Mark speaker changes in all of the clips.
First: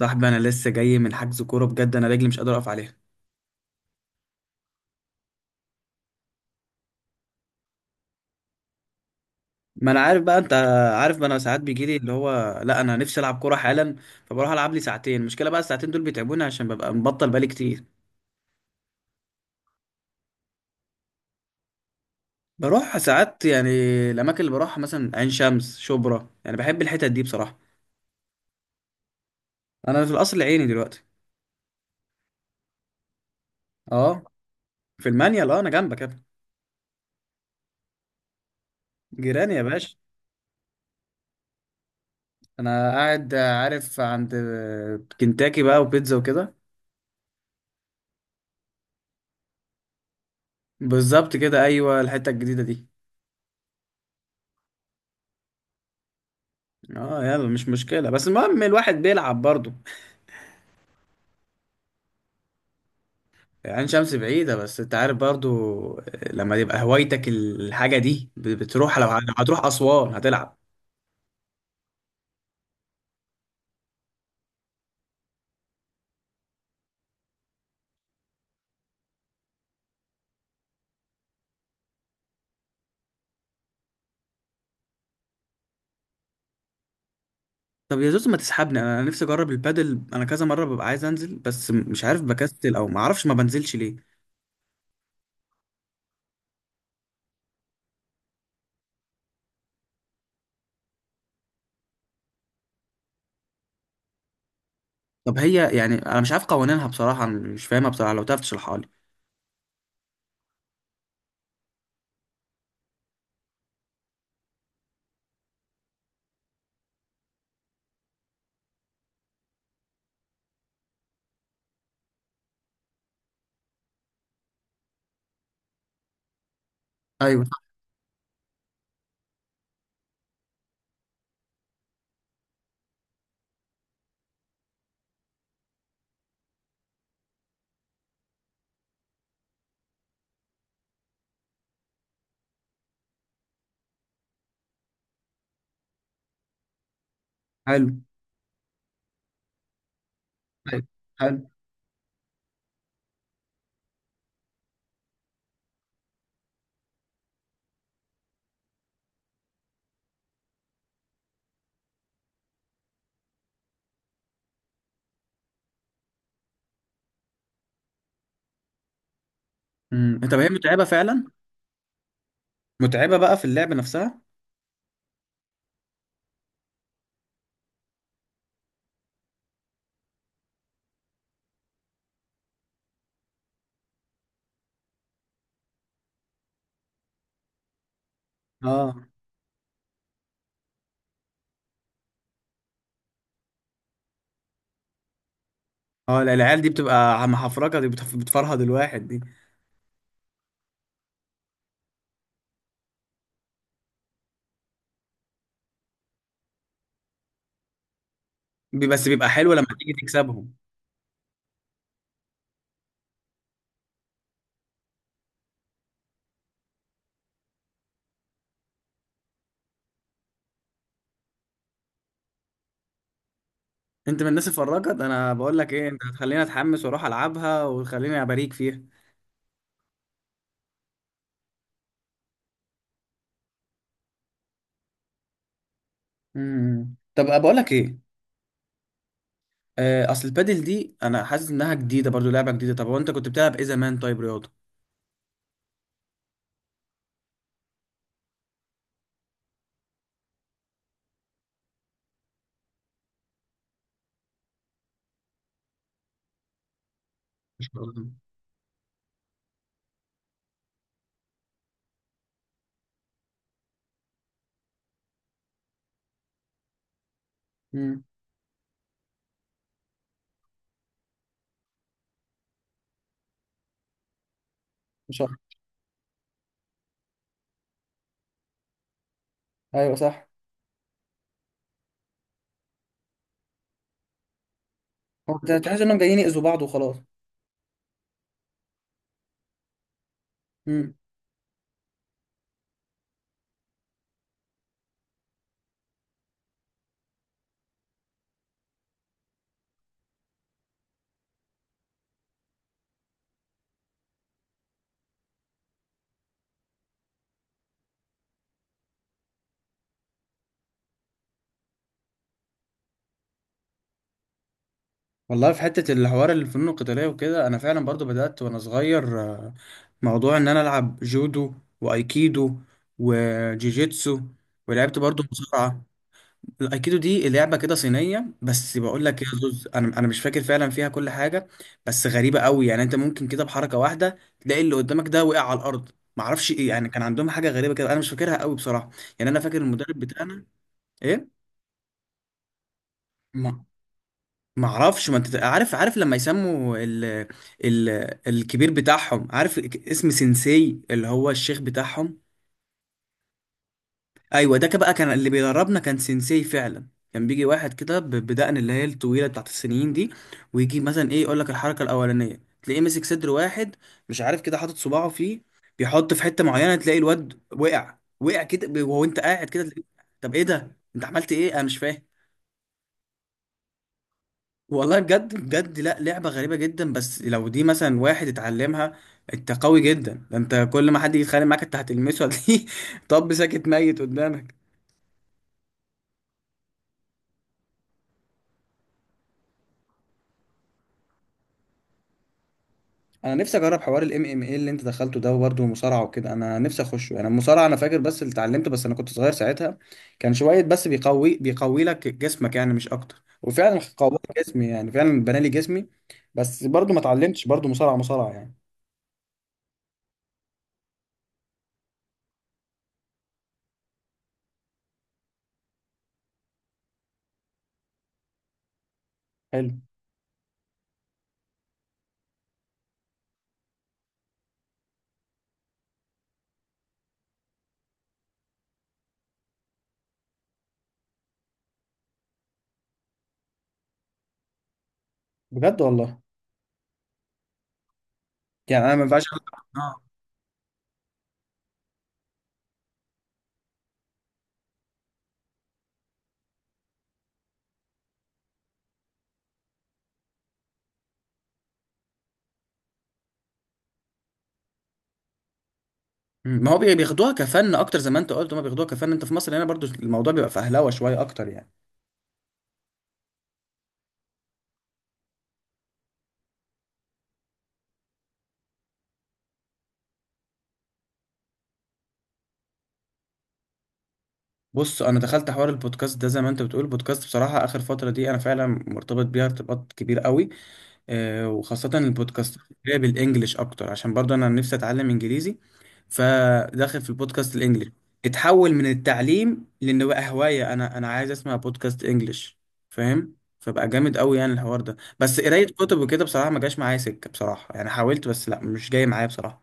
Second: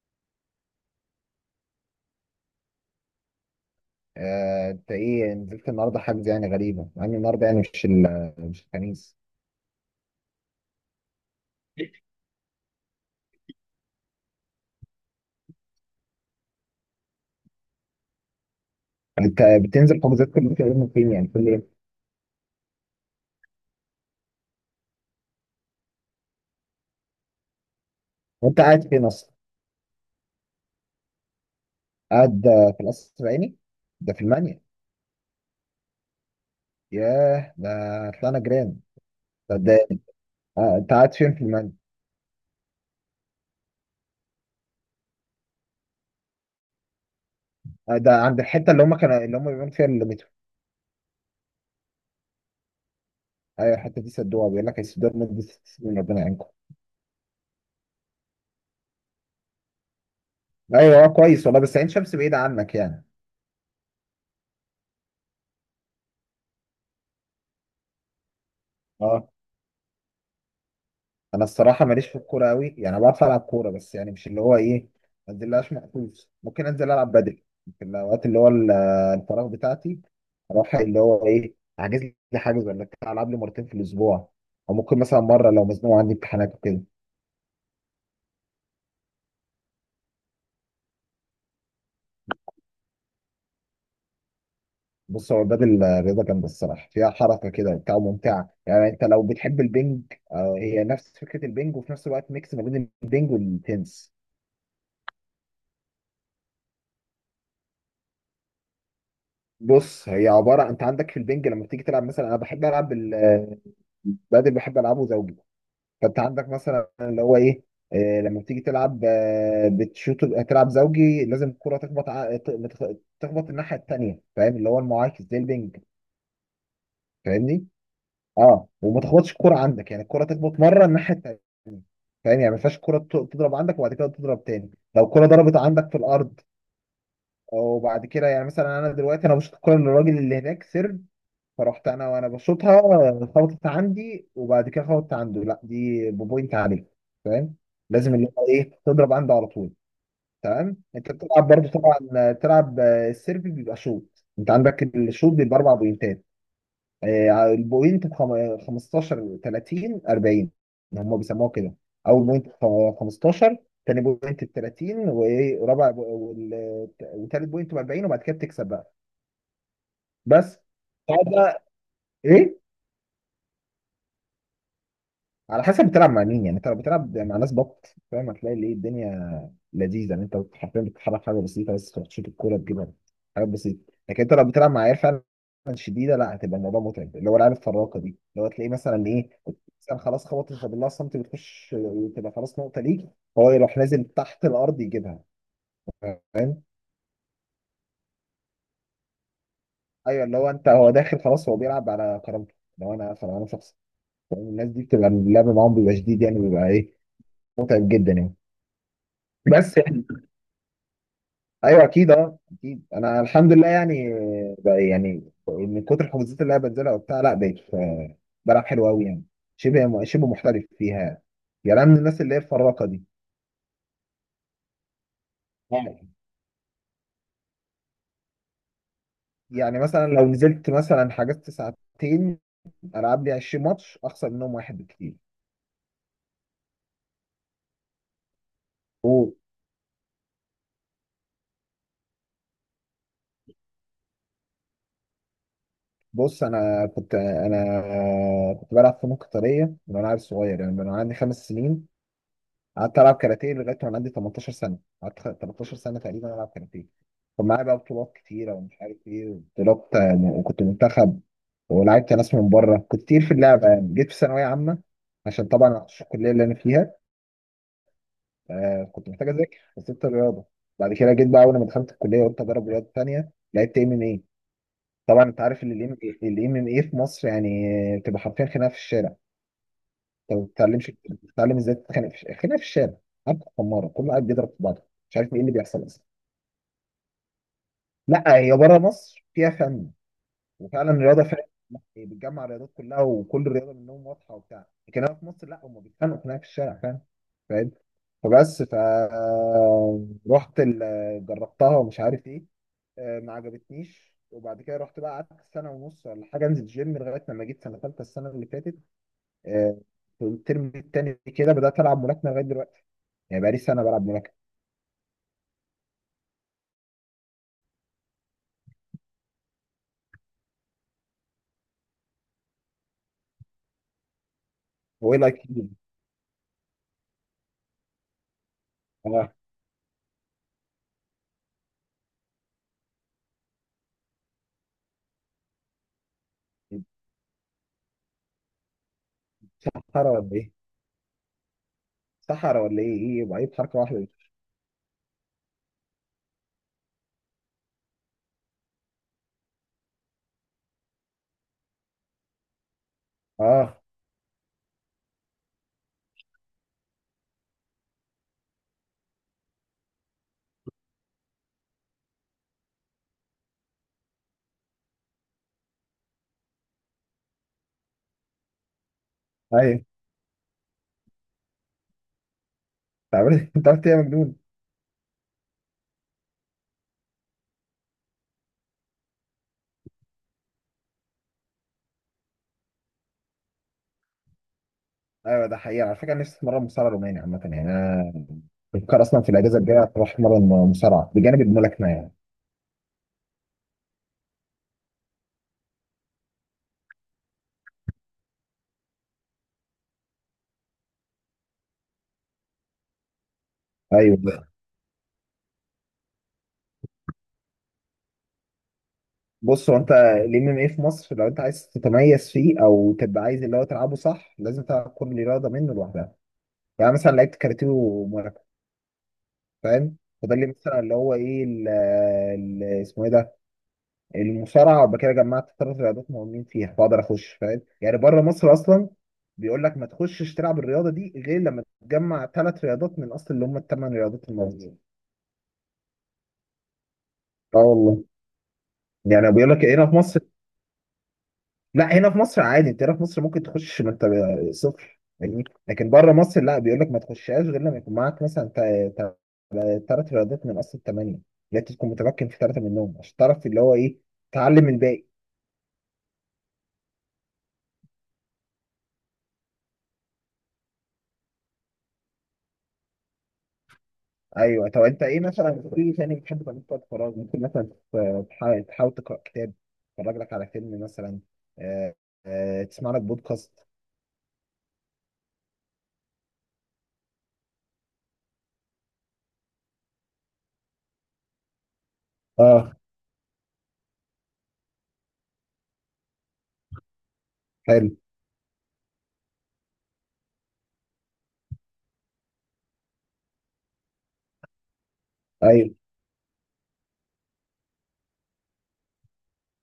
Speaker 1: صاحبي، انا لسه جاي من حجز كوره. بجد انا رجلي مش قادر اقف عليها.
Speaker 2: آه، انت ايه نزلت النهارده حجز؟ يعني غريبه مع ان النهارده يعني مش الخميس.
Speaker 1: ما انا عارف بقى. انت عارف، ما انا ساعات بيجي لي اللي هو لا، انا نفسي العب كوره حالا، فبروح العب لي ساعتين. المشكله بقى الساعتين دول بيتعبوني عشان ببقى مبطل بقالي كتير.
Speaker 2: انت بتنزل حجوزات كل فين فين؟ يعني كل ايه؟
Speaker 1: بروح ساعات يعني. الاماكن اللي بروحها مثلا عين شمس، شبرا، يعني بحب الحتت دي بصراحه.
Speaker 2: وانت قاعد فين اصلا؟
Speaker 1: انا في القصر العيني دلوقتي.
Speaker 2: قاعد في القصر العيني. ده في
Speaker 1: اه،
Speaker 2: المانيا؟
Speaker 1: في المانيال. اه، انا جنبك يا ابني.
Speaker 2: ياه، ده طلعنا جيران.
Speaker 1: جيراني
Speaker 2: ده,
Speaker 1: يا
Speaker 2: ده
Speaker 1: باشا.
Speaker 2: انت قاعد فين في المانيا؟
Speaker 1: انا قاعد عارف عند كنتاكي بقى، وبيتزا وكده.
Speaker 2: آه، ده عند الحته اللي هم بيعملوا فيها المترو.
Speaker 1: بالظبط كده، ايوه، الحته الجديده دي.
Speaker 2: ايوه، الحته دي سدوها. بيقول لك هيسدوها لمده 6 سنين، ربنا يعينكم.
Speaker 1: اه، يلا، مش مشكلة، بس المهم الواحد بيلعب برضو.
Speaker 2: ايوه. كويس والله، بس عين شمس بعيده عنك يعني.
Speaker 1: عين شمس بعيدة، بس انت عارف برضو، لما يبقى هوايتك الحاجة دي بتروح، لو
Speaker 2: اه،
Speaker 1: هتروح أسوان هتلعب.
Speaker 2: انا الصراحه ماليش في الكوره قوي، يعني أنا بعرف العب كوره بس يعني مش اللي هو ايه. ما انزلهاش مخصوص. ممكن انزل العب بدل في الاوقات الفراغ بتاعتي. اروح اللي هو ايه احجز لي حاجز ولا بتاع، العب لي مرتين في الاسبوع، او ممكن مثلا مره لو مزنوق عندي امتحانات وكده.
Speaker 1: طب يا زوز، ما تسحبني انا. نفسي اجرب البادل. انا كذا مرة ببقى عايز انزل بس مش عارف، بكسل او ما اعرفش، ما بنزلش ليه.
Speaker 2: بص، هو البدل رياضه جامده الصراحه، فيها حركه كده وبتاع وممتعه، يعني انت لو بتحب البنج، هي نفس فكره البنج وفي نفس الوقت ميكس ما بين البنج والتنس.
Speaker 1: طب هي يعني انا مش عارف قوانينها بصراحة، أنا مش فاهمها بصراحة، لو تعرف تشرحها لي.
Speaker 2: بص، هي عباره، انت عندك في البنج لما بتيجي تلعب، مثلا انا بحب العب بدل، بحب العبه زوجي. فانت عندك مثلا اللي هو ايه، لما بتيجي تلعب بتشوط. تلعب زوجي، لازم الكره تخبط ع- ت- ما تخ- تخبط الناحيه التانيه، فاهم؟ اللي هو المعاكس زي البنج.
Speaker 1: ايوه.
Speaker 2: فاهمني؟ اه، وما تخبطش الكره عندك، يعني الكره تخبط مره الناحيه التانيه. فاهم؟ يعني ما ينفعش الكره تضرب عندك وبعد كده تضرب تاني. لو الكره ضربت عندك في الارض وبعد كده، يعني مثلا انا دلوقتي انا بشوط الكره للراجل اللي هناك سيرف، فرحت انا وانا بشوطها، خبطت عندي وبعد كده خبطت عنده، لا دي بوينت عليك. فاهم؟
Speaker 1: حلو.
Speaker 2: لازم اللي هو ايه تضرب عنده على طول. تمام.
Speaker 1: أيوة،
Speaker 2: انت بتلعب
Speaker 1: حلو.
Speaker 2: برضه طبعا، تلعب. السيرفي بيبقى شوط. انت عندك الشوط بيبقى 4 بوينتات. البوينت ب 15 30 40. هم بيسموها كده. اول بوينت ب 15، تاني بوينت ب 30، وايه ورابع بو- وال- وتالت بوينت ب 40، وبعد كده بتكسب بقى.
Speaker 1: طب هي
Speaker 2: بس
Speaker 1: متعبة فعلا.
Speaker 2: تعال بقى. ايه؟
Speaker 1: متعبة بقى في اللعب نفسها.
Speaker 2: على حسب بتلعب مع مين. يعني انت لو بتلعب مع ناس بط، فاهم، هتلاقي ليه الدنيا لذيذه. يعني انت حرفيا بتتحرك حاجه بسيطه بس، تروح تشوط الكوره تجيبها، حاجات بسيطه. لكن انت لو بتلعب مع عيال فعلا شديده، لا هتبقى الموضوع متعب. اللي هو العيال الفراقه دي، اللي هو تلاقيه
Speaker 1: اه.
Speaker 2: مثلا ايه، مثلا خلاص خبطت فبالله صمت، بتخش وتبقى خلاص نقطه ليك، هو يروح نازل تحت الارض يجيبها.
Speaker 1: اه، لا، العيال
Speaker 2: فاهم؟
Speaker 1: دي بتبقى محفرجة. دي بتفرهد الواحد دي.
Speaker 2: ايوه، اللي هو انت هو داخل خلاص، هو بيلعب على كرامته. لو انا فلو انا شخص، فاهم؟ الناس دي بتبقى اللعب معاهم بيبقى شديد، يعني بيبقى ايه، متعب جدا يعني.
Speaker 1: بس بيبقى حلو لما
Speaker 2: بس.
Speaker 1: تيجي تكسبهم.
Speaker 2: ايوه، اكيد انا الحمد لله يعني، بقى يعني من كتر الحجوزات اللي انا بنزلها وبتاع، لا بقيت بلعب حلو قوي يعني، شبه شبه محترف فيها. يعني أنا من الناس اللي هي الفراقه دي.
Speaker 1: انت من الناس الفراجة ده. انا بقول لك ايه، انت
Speaker 2: يعني
Speaker 1: هتخليني اتحمس واروح العبها، وتخليني اباريك فيها.
Speaker 2: يعني مثلا لو نزلت مثلا حجزت ساعتين، العب لي 20 ماتش اخسر منهم واحد بكتير.
Speaker 1: طب بقول لك ايه. اصل البادل دي انا حاسس انها جديده برضو، لعبه جديده. طب هو انت كنت بتلعب ايه زمان؟ طيب رياضه؟
Speaker 2: بص، انا كنت بلعب فنون قتاليه من وانا عيل صغير، يعني من وانا عندي 5 سنين. قعدت العب كاراتيه لغايه وانا عندي 18 سنه، قعدت 13 سنه تقريبا العب كاراتيه. كان معايا
Speaker 1: مش
Speaker 2: بقى
Speaker 1: عارف.
Speaker 2: بطولات كتيره ومش عارف ايه بطولات، وكنت منتخب، ولعبت ناس من بره، كنت كتير في اللعبه. يعني جيت في ثانويه عامه، عشان طبعا عشان الكليه اللي انا فيها
Speaker 1: امم
Speaker 2: كنت محتاج اذاكر فسبت الرياضه. بعد كده جيت بقى، اول ما دخلت الكليه قلت اجرب رياضه تانيه، لعبت ام ام اي.
Speaker 1: مش
Speaker 2: طبعا
Speaker 1: عارف.
Speaker 2: انت عارف ان الام ام اي في مصر يعني بتبقى حرفيا خناقه في الشارع.
Speaker 1: ايوه صح.
Speaker 2: انت ما بتتعلمش، بتتعلم ازاي تتخانق في الخناقه في الشارع. عارف، خماره كله قاعد بيضرب في بعضه، مش عارف
Speaker 1: هو
Speaker 2: ايه اللي
Speaker 1: تحس
Speaker 2: بيحصل
Speaker 1: انهم
Speaker 2: اصلا.
Speaker 1: جايين يأذوا بعض وخلاص.
Speaker 2: لا هي بره مصر فيها فن، وفعلا
Speaker 1: امم
Speaker 2: الرياضه فعلا هي بتجمع الرياضات كلها، وكل رياضه منهم واضحه وبتاع. لكن هنا في مصر لا، هم بيتخانقوا خناقه في الشارع، فاهم؟ فاهم. فبس جربتها ومش عارف ايه، ما عجبتنيش. وبعد كده رحت بقى قعدت سنه ونص ولا حاجه انزل جيم، لغايه لما جيت سنه ثالثه السنه اللي فاتت، آه، في الترم التاني كده بدات العب ملاكمه لغايه دلوقتي، يعني بقالي سنه بلعب ملاكمه.
Speaker 1: والله في حته الحوار الفنون القتاليه وكده، انا فعلا برضو بدات وانا صغير. موضوع ان انا العب جودو، وايكيدو، وجيجيتسو، ولعبت
Speaker 2: هو ايه
Speaker 1: برضو
Speaker 2: لايك كده؟
Speaker 1: مصارعه. الايكيدو دي لعبه كده صينيه. بس بقول لك يا
Speaker 2: اه،
Speaker 1: زوز، انا مش فاكر فعلا فيها كل حاجه. بس غريبه قوي يعني، انت ممكن كده بحركه واحده تلاقي اللي قدامك ده وقع على الارض. معرفش ايه يعني، كان عندهم حاجه غريبه كده، انا مش فاكرها قوي بصراحه. يعني انا فاكر المدرب
Speaker 2: صحرا ولا
Speaker 1: بتاعنا.
Speaker 2: ايه؟
Speaker 1: ايه.
Speaker 2: صحرا ولا ايه؟ ايه؟ يبقى ايه
Speaker 1: ما
Speaker 2: بحركه واحده دي؟
Speaker 1: ما اعرفش، ما انت عارف، عارف لما يسموا ال... الكبير بتاعهم، عارف اسم سensei اللي هو الشيخ بتاعهم.
Speaker 2: اه
Speaker 1: ايوه، ده كان بقى اللي بيدربنا كان سينسي فعلا. كان بيجي واحد كده بدقن، اللي هي الطويله بتاعت السنين دي. ويجي مثلا ايه يقول لك الحركه الاولانيه، تلاقيه ماسك صدر واحد، مش عارف كده، حاطط صباعه فيه، بيحط في حته معينه، تلاقي الواد وقع وقع كده وهو انت قاعد كده
Speaker 2: ايوه،
Speaker 1: تلاقيه-
Speaker 2: انت
Speaker 1: طب ايه ده، انت عملت ايه؟ انا مش فاهم.
Speaker 2: عملت انت عملت ايه يا مجنون؟
Speaker 1: والله بجد بجد، لا، لعبه غريبه جدا. بس لو دي مثلا واحد اتعلمها، انت قوي جدا. ده انت كل ما حد يتخانق معاك، انت هتلمسه هتلاقيه طب ساكت ميت قدامك.
Speaker 2: ايوه، ده حقيقي على فكره. أنا نفسي اتمرن مصارعه روماني عامه، يعني انا بفكر اصلا في الاجازه الجايه اروح اتمرن مصارعه بجانب الملاكمه يعني.
Speaker 1: انا نفسي اجرب حوار الام ام اي اللي انت دخلته ده، وبرده المصارعه وكده. انا نفسي اخشه انا، المصارعه. انا فاكر بس اللي اتعلمته، بس انا كنت صغير ساعتها. كان شويه بس بيقوي بيقوي لك جسمك يعني، مش اكتر، وفعلا قوى
Speaker 2: ايوه،
Speaker 1: جسمي يعني، فعلا بنى لي جسمي. بس برضو ما اتعلمتش برضو مصارعه مصارعه يعني.
Speaker 2: بص، هو انت الام ام اي في مصر لو انت عايز تتميز فيه، او تبقى عايز اللي هو تلعبه صح، لازم تلعب كل رياضه منه لوحدها. يعني مثلا لعبت كاراتيه وملاكمه،
Speaker 1: حلو.
Speaker 2: فاهم؟ فده اللي مثلا اللي هو ايه اسمه ايه ده، المصارعه. وبعد كده جمعت ثلاث رياضات مهمين فيها، فاقدر اخش، فاهم؟ يعني بره مصر اصلا بيقول لك ما تخشش تلعب الرياضه دي غير لما تجمع ثلاث رياضات من اصل اللي هم ال 8 رياضات الموجودين.
Speaker 1: بجد والله.
Speaker 2: اه والله.
Speaker 1: يعني انا ما ينفعش
Speaker 2: يعني بيقول
Speaker 1: أقول-
Speaker 2: لك هنا في
Speaker 1: اه.
Speaker 2: مصر، لا هنا في مصر عادي، انت هنا في مصر ممكن تخش ما انت صفر، فاهمني؟ لكن بره مصر لا، بيقول لك ما تخشهاش غير لما يكون معاك مثلا 3 رياضات من اصل ال 8، يعني أنت تكون متمكن في 3 منهم عشان تعرف اللي هو ايه تعلم الباقي.
Speaker 1: ما هو بياخدوها كفن اكتر. زي ما انت قلت، هما بياخدوها كفن. انت في مصر هنا برضو الموضوع بيبقى فهلوه شويه اكتر يعني.
Speaker 2: ايوه. طب انت ايه مثلا في تاني بتحب تعمله في وقت فراغ؟ ممكن مثلا تحاول تقرا كتاب، تتفرج لك على فيلم مثلا، آه، تسمع لك بودكاست.
Speaker 1: بص، انا دخلت حوار البودكاست ده، زي ما انت بتقول، البودكاست بصراحه اخر فتره دي انا فعلا مرتبط بيها ارتباط كبير قوي. وخاصة البودكاست
Speaker 2: اه،
Speaker 1: اللي هي بالانجلش اكتر، عشان برضه انا نفسي اتعلم انجليزي، فداخل في البودكاست الانجليش.
Speaker 2: حلو.
Speaker 1: اتحول من التعليم لان بقى هواية. انا عايز اسمع بودكاست انجليش، فاهم؟ فبقى جامد قوي يعني الحوار ده. بس قراية
Speaker 2: ايوه،
Speaker 1: كتب وكده بصراحة ما جاش معايا سكة بصراحة يعني، حاولت بس لا، مش جاي معايا بصراحة.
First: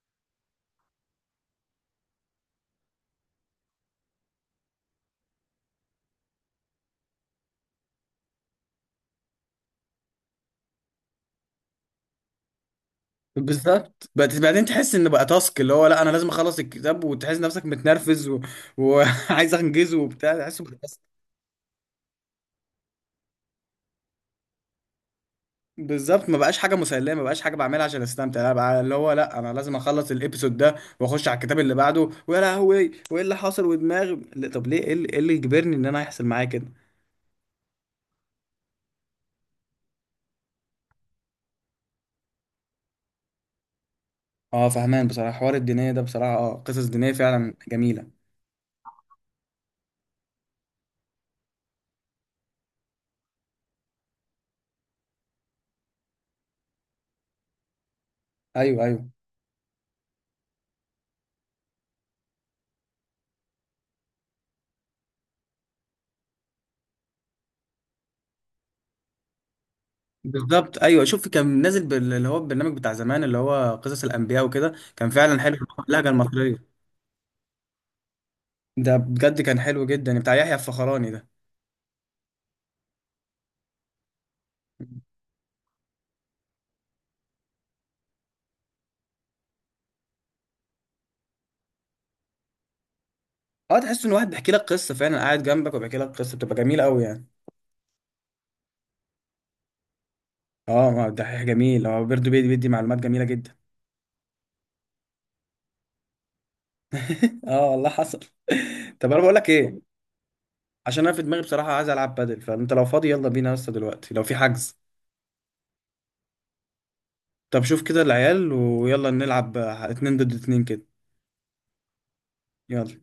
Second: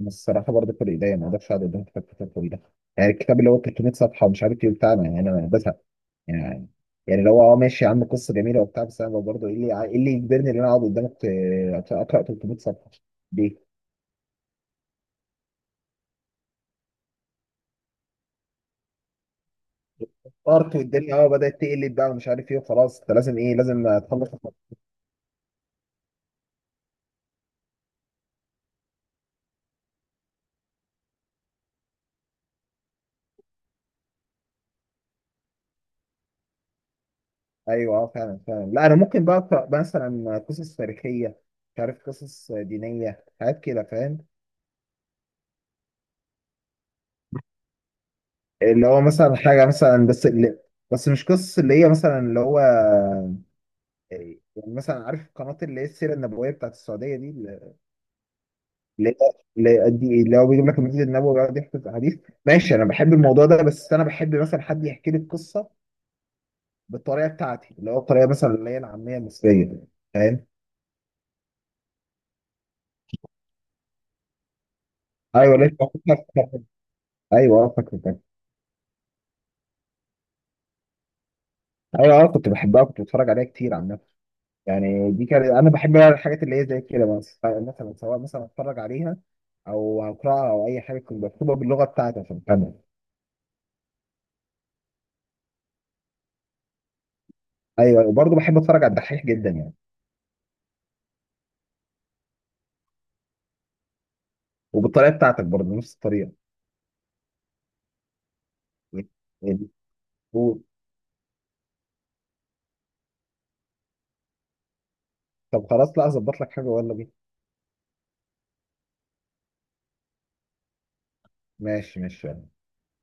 Speaker 2: بس الصراحه برضه في الايديا ما اقدرش اقعد قدام كتاب طويله. يعني الكتاب اللي هو 300 صفحه ومش عارف ايه بتاعنا، يعني انا بزهق يعني. يعني لو اه ماشي يا عم قصه جميله وبتاع، بس انا برضه ايه اللي يجبرني ان انا اقعد قدامك اقرا 300 صفحه؟ ليه؟
Speaker 1: بالظبط، بس بعدين تحس ان بقى تاسك، اللي هو لا، انا لازم اخلص الكتاب، وتحس نفسك متنرفز وعايز انجزه وبتاع تحس.
Speaker 2: ارت والدنيا بدات تقلب بقى ومش عارف ايه، وخلاص انت لازم تخلص.
Speaker 1: بالظبط، ما بقاش حاجه مسليه، ما بقاش حاجه بعملها عشان استمتع، لا بقى اللي هو لا، انا لازم اخلص الابيسود ده واخش على الكتاب اللي بعده، ويا لهوي، وايه اللي حاصل، ودماغي لا، طب ليه، ايه اللي إيه اللي يجبرني ان انا يحصل معايا كده؟
Speaker 2: ايوه، اه فعلا فعلا. لا انا ممكن بقى اقرا مثلا قصص تاريخيه، مش عارف قصص دينيه، حاجات كده، فاهم؟
Speaker 1: اه، فهمان بصراحه. حوار الدينيه ده بصراحه، اه، قصص دينيه فعلا جميله.
Speaker 2: اللي هو مثلا حاجه مثلا، بس اللي، بس مش قصص اللي هي مثلا اللي هو إيه، يعني مثلا عارف القناه اللي هي السيره النبويه بتاعت السعوديه دي، اللي
Speaker 1: ايوه، ايوه.
Speaker 2: اللي اللي هو بيجيب لك المسجد النبوي ويقعد يحكي في حديث؟ ماشي، انا بحب الموضوع ده، بس انا بحب مثلا حد يحكي لي القصه بالطريقه بتاعتي، اللي هو الطريقه مثلا اللي هي العاميه المصريه، فاهم؟
Speaker 1: بالظبط، ايوه. شوف، كان نازل اللي هو البرنامج بتاع زمان اللي هو قصص الانبياء وكده، كان فعلا حلو،
Speaker 2: ايوه ليه.
Speaker 1: اللهجه المصريه.
Speaker 2: ايوه، فاكر.
Speaker 1: ده بجد كان حلو جدا، بتاع يحيى الفخراني ده.
Speaker 2: ايوه اه، كنت بحبها كنت بتفرج عليها كتير عامة. يعني دي كانت، انا بحب بقى الحاجات اللي هي زي كده، بس مثلا سواء مثلا اتفرج عليها او اقراها او اي حاجه تكون مكتوبه باللغه بتاعتي عشان افهمها.
Speaker 1: اه، تحس ان واحد بيحكي لك قصه فعلا، قاعد جنبك وبيحكي لك قصه، بتبقى جميله قوي يعني.
Speaker 2: ايوه، وبرضه بحب اتفرج على الدحيح جدا يعني،
Speaker 1: اه، ما ده حاجه جميل، هو بيرضو بيدي بيدي معلومات جميله جدا.
Speaker 2: وبالطريقه بتاعتك برضه نفس الطريقه.
Speaker 1: اه والله حصل.
Speaker 2: يعني-
Speaker 1: طب انا بقول لك
Speaker 2: يعني-
Speaker 1: ايه،
Speaker 2: و-
Speaker 1: عشان انا في دماغي بصراحه عايز العب بادل، فانت لو فاضي يلا بينا يا اسطى دلوقتي، لو في حجز.
Speaker 2: طب خلاص. لا اظبط لك حاجه ولا بينا؟
Speaker 1: طب شوف كده العيال، ويلا نلعب اتنين ضد اتنين كده.
Speaker 2: ماشي ماشي.
Speaker 1: يلا.